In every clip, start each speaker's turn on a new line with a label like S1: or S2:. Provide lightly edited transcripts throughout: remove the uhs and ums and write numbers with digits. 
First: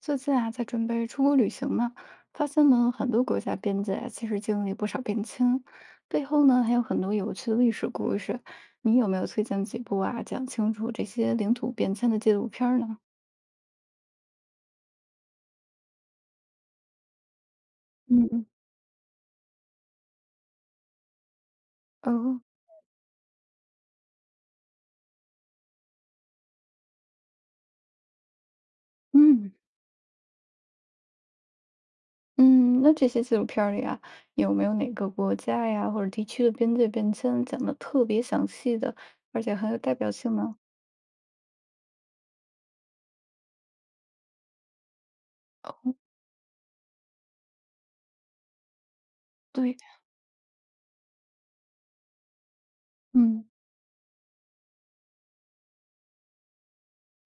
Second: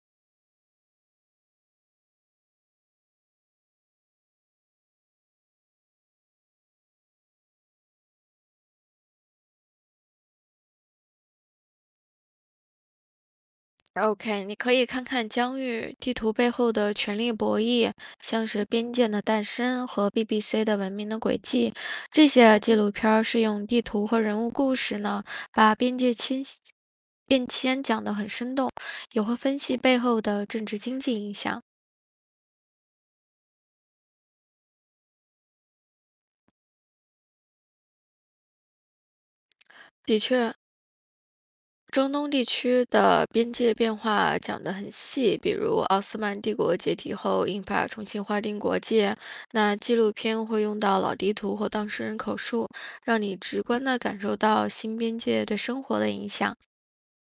S1: 最近啊，在准备出国旅行呢，发现呢，很多国家边界啊，其实经历不少变迁，背后呢还有很多有趣的历史故事。你有没有推荐几部啊，讲清楚这些领土变迁的纪录片儿呢？
S2: OK，你可以看看疆域地图背后的权力博弈，
S1: 嗯，
S2: 像是《边界的诞生》和 BBC 的《文明的轨迹》这
S1: 哦，
S2: 些纪录片，儿是用地图和人物故事呢，把边界迁徙变迁讲得很生动，也会
S1: 嗯
S2: 分析背后的政治经济影响。
S1: 嗯，那这些纪录片儿里啊，有没有哪个国家呀或者地区的边界变迁讲的特别详细的，而且很有代表
S2: 的
S1: 性
S2: 确。
S1: 呢？
S2: 中东地区的边界变化讲得很细，比
S1: 哦，
S2: 如奥斯曼帝国解体后，英法重新划定国界。
S1: 对，
S2: 那纪录片会用到老地图或当事人口述，让你
S1: 嗯
S2: 直观地感受到新边界对生活的影响。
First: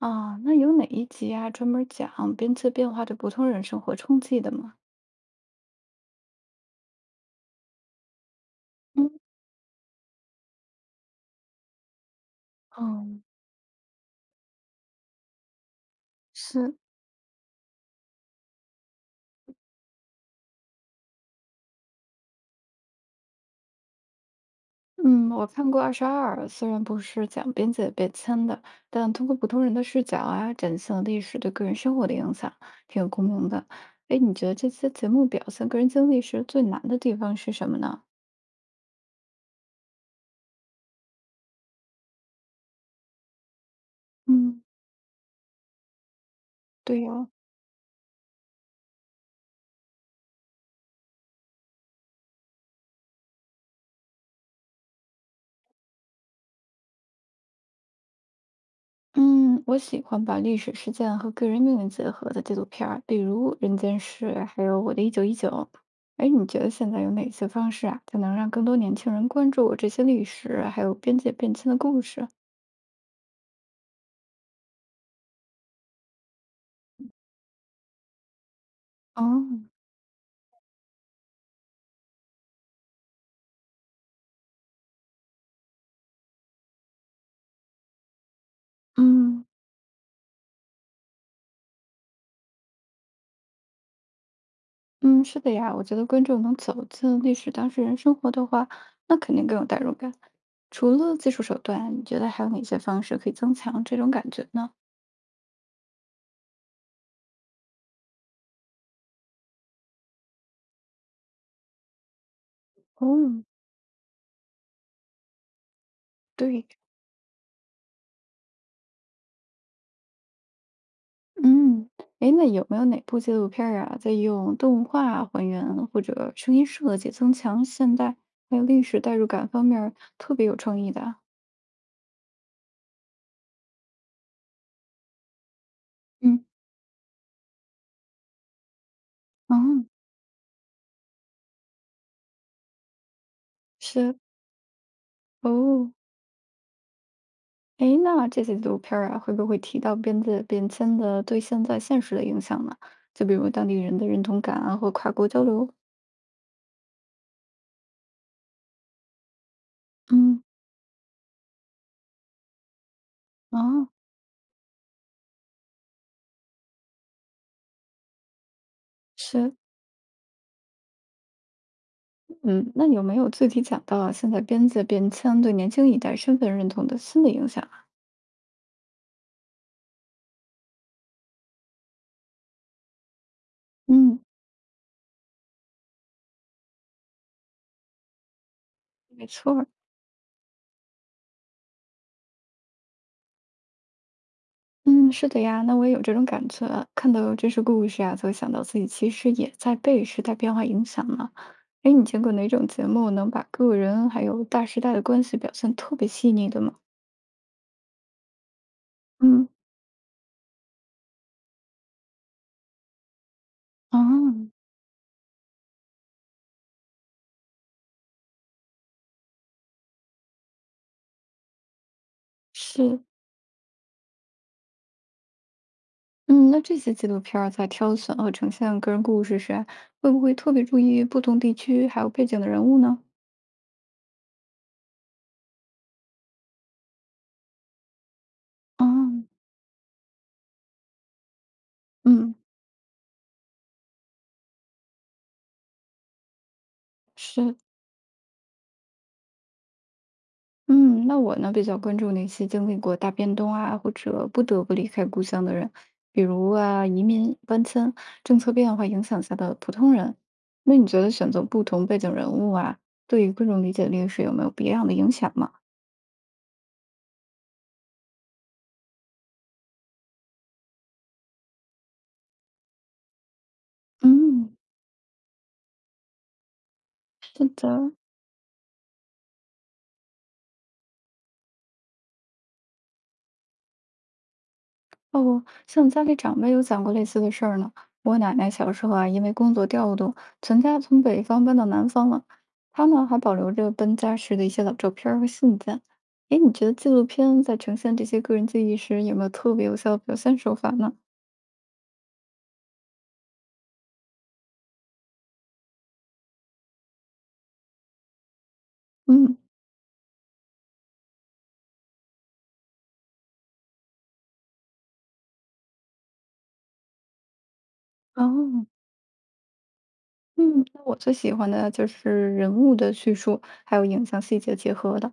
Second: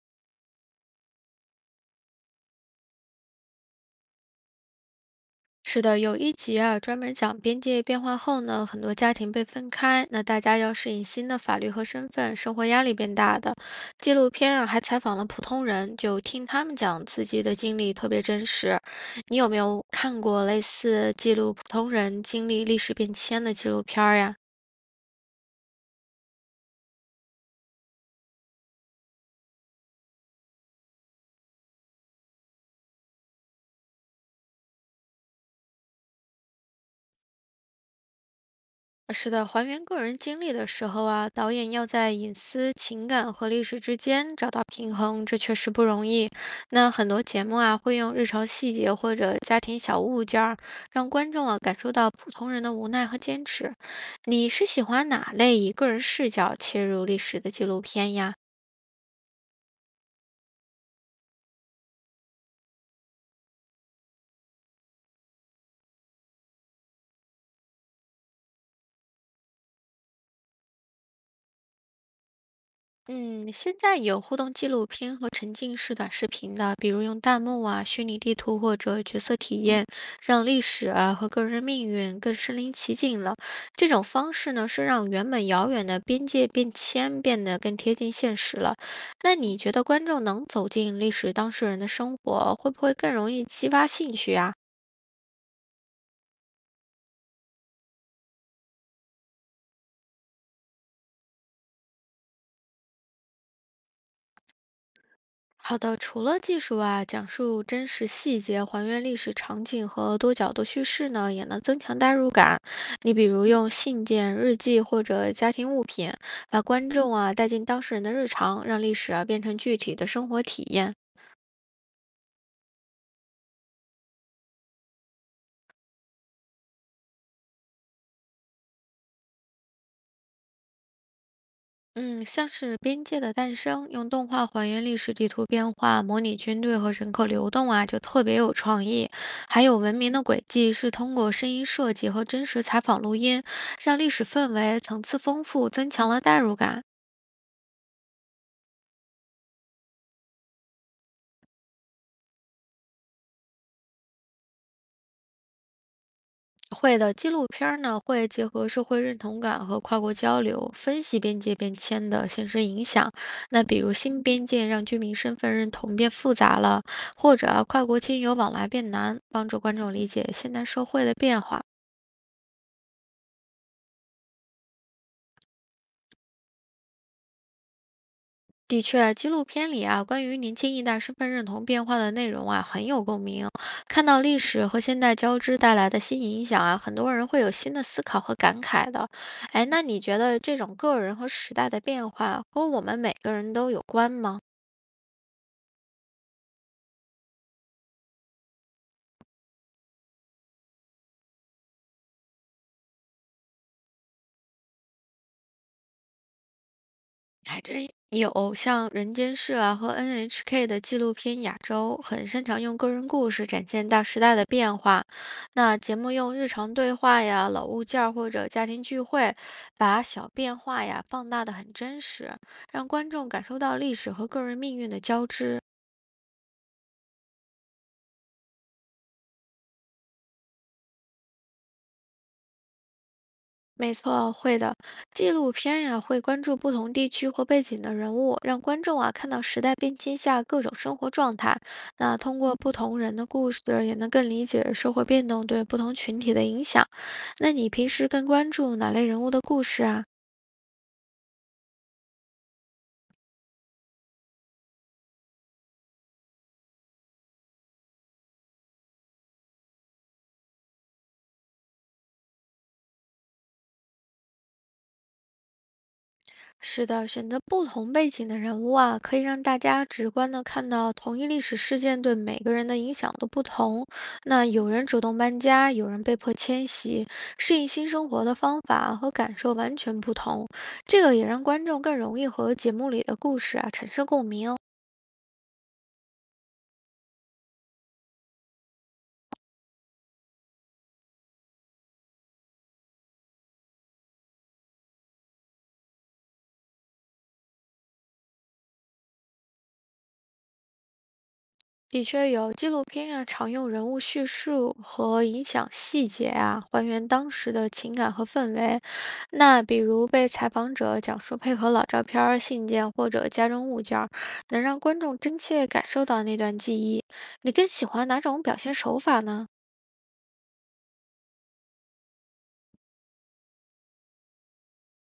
S1: 啊，那有哪一集啊专门讲边界变化对普通人生活冲击的吗？
S2: 是的，有一集啊，专门讲边界变化后呢，很多
S1: 嗯，
S2: 家庭被分开，那大家要适应新的法律和身份，生活压力变
S1: 哦，
S2: 大的。纪录片啊，还采访了普通人，就听他
S1: 是，
S2: 们讲自己的经历，特别真实。你有没有看过类似记录普通人经历历史变迁的纪录片儿呀？
S1: 嗯，我看过《二十二》，虽然不是讲边界变迁的，但通过普通人的视角啊，展现了历史对个人生活的影响，挺有共鸣的。哎，你觉得这些节目表现个人经历时最难的地方是什么呢？
S2: 是的，还原个人经历的时候啊，导演要在隐私、情感和历史之间找
S1: 嗯，
S2: 到平衡，这确实不容易。那
S1: 对
S2: 很多
S1: 哦，
S2: 节目啊，会用日常细节或者家庭小物件儿，让观众啊感受到普通人的无奈和坚持。你是喜欢哪类以个人视角切入历史的纪录片呀？
S1: 嗯，我喜欢把历史事件和个人命运结合的纪录片儿，比如《人间世》，还有《我的一九一九》。哎，你觉得现在有哪些方式啊，才能让更多年轻人关注我这些历史，还有边界变迁的故事？
S2: 嗯，现在有互动纪录片和沉浸式短视频的，比如用弹幕啊、虚拟地图或者角色
S1: 哦，
S2: 体验，让历史啊和个人命运更身临其境了。这种方式呢，是让原本遥远的边界变迁变得更贴近现实了。那
S1: 嗯
S2: 你觉得观众能走进历史当事人的生活，会不会更容易激发兴趣啊？
S1: 嗯，是的呀，我觉得观众能走进历史当事人生活的话，那肯定更有代入感。除了技术手段，你觉得还有哪些方式可以增强这种感觉呢？
S2: 好的，除了技术啊，讲述真实细节、还原历史场景和多角度叙事呢，也能增强代入感。你比
S1: 哦，
S2: 如用信件、日记或者家庭物品，把
S1: 对，
S2: 观众啊带进当事人的日常，让历史啊变成具体的生活体验。
S1: 嗯，哎，那有没有哪部纪录片儿啊，在用动画还原或者声音设计增强现代还有历史代入感方面儿特别有创意的啊。
S2: 嗯，像是《边界的诞生》，用动画还原历史地图变化，模拟
S1: 嗯，
S2: 军队和人口流动啊，就特别有创意。还有
S1: 嗯，
S2: 《文
S1: 哦
S2: 明的轨迹》是通过声音设计和真实采访录音，让历
S1: 是
S2: 史氛围层次丰富，增
S1: 哦。
S2: 强了代入感。
S1: 诶，那这些纪录片儿啊，会不会提到边界变迁的对现在现实的影响呢？就比如当地人的认同感啊，或跨国交流。
S2: 会的，纪录片儿呢会结合社会认同感和跨国交
S1: 嗯，
S2: 流，分析边界变迁的现实影响。那比
S1: 啊，
S2: 如新边界让居民身份认同变复杂了，或者啊跨国亲友往来变难，帮
S1: 是，
S2: 助观众理解现代社会的变化。
S1: 嗯，那有没有具体讲到啊，现在边界变迁对年轻一代身份认同的新的影响啊？
S2: 的确，纪录片里啊，关于年轻一代身份认同变化的内容啊，很有共鸣。看
S1: 嗯，
S2: 到历史和现代交织带来的新影响啊，很多人会有新的思考和感慨的。
S1: 没错
S2: 哎，
S1: 儿，
S2: 那你觉得这种个人和时代的变化和我们每个人都有关吗？
S1: 嗯，是的呀，那我也有这种感觉啊，看到真实故事啊，就会想到自己其实也在被时代变化影响呢。哎，你见过哪种节目能把个人还有大时代的关系表现特别细腻的吗？
S2: 还真有，像《人间
S1: 嗯。
S2: 世》啊和 NHK 的纪录片《亚洲》，很擅长用个人故事展现
S1: 啊，
S2: 大时代的变化。那节目用日常对话呀、老物件儿或者家庭聚会，把小变化呀放大的很真实，让
S1: 是，
S2: 观众感受到历史和个人命运的交织。
S1: 嗯，那这些纪录片儿在挑选和呈现个人故事时啊，会不会特别注意不同地区还有背景的人物呢？
S2: 没错，会的。纪录片呀、会关注不同地区或背景的人物，让观
S1: 啊，
S2: 众啊看到时代变迁下各种生活状态。那
S1: 嗯，
S2: 通过不同人的故事，也能更理解社会变动对不同群体的影响。那
S1: 是，
S2: 你平时更关注哪类人物的故事啊？
S1: 嗯，那我呢比较关注那些经历过大变动啊，或者不得不离开故乡的人，比如啊移民、搬迁、政策变化影响下的普通人。那你觉得选择不同背景人物啊，对于观众理解历史有没有别样的影响吗？
S2: 是的，选择不同背景的人物啊，可以让大家直观的看到同一历史事件对每个人的影响都不同。那
S1: 嗯，
S2: 有人主动搬家，有人被迫迁徙，
S1: 是
S2: 适应新
S1: 的。
S2: 生活的方法和感受完全不同。这个也让观众更容易和节目里的故事啊产生共鸣。
S1: 哦，像家里长辈有讲过类似的事儿呢。我奶奶小时候啊，因为工作调动，全家从北方搬到南方了。她呢，还保留着搬家时的一些老照片儿和信件。诶，你觉得纪录片在呈现这些个人记忆时，有没有特别有效的表现手法呢？
S2: 的确有纪录片啊，常用人物叙述和影响细节啊，还原当时的情感和氛围。
S1: 嗯，
S2: 那比如被采访者讲述配合老照片儿、信件或者家中物件儿，能让观众真切感受到那段记忆。你更喜欢哪种表
S1: 哦，
S2: 现手法呢？
S1: 嗯，那我最喜欢的就是人物的叙述，还有影像细节结合的。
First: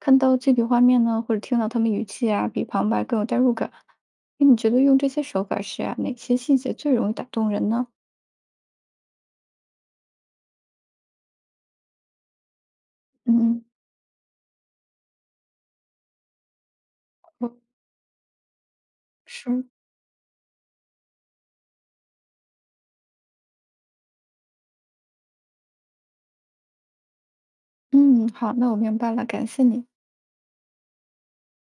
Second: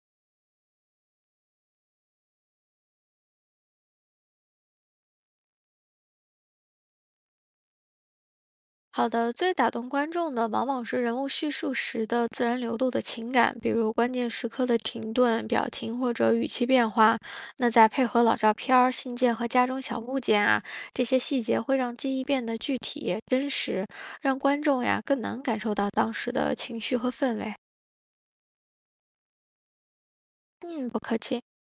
S1: 看到具体画面呢，或者听到他们语气啊，比旁白更有代入感。哎，你觉得用这些手法时啊，哪些细节最容易打动人呢？
S2: 好的，最打动观众的往往是人物叙述时的自然流露的情
S1: 嗯，
S2: 感，
S1: 嗯
S2: 比如关键时刻的停顿、表情或者语气变化。
S1: 我
S2: 那再配合老照片儿、信件和家
S1: 是，
S2: 中小物件啊，这些细节会让记忆变得具体、真实，让观众呀更能感受到当时的情绪和氛围。
S1: 嗯，好，那我明白了，感谢你。
S2: 嗯，不客气。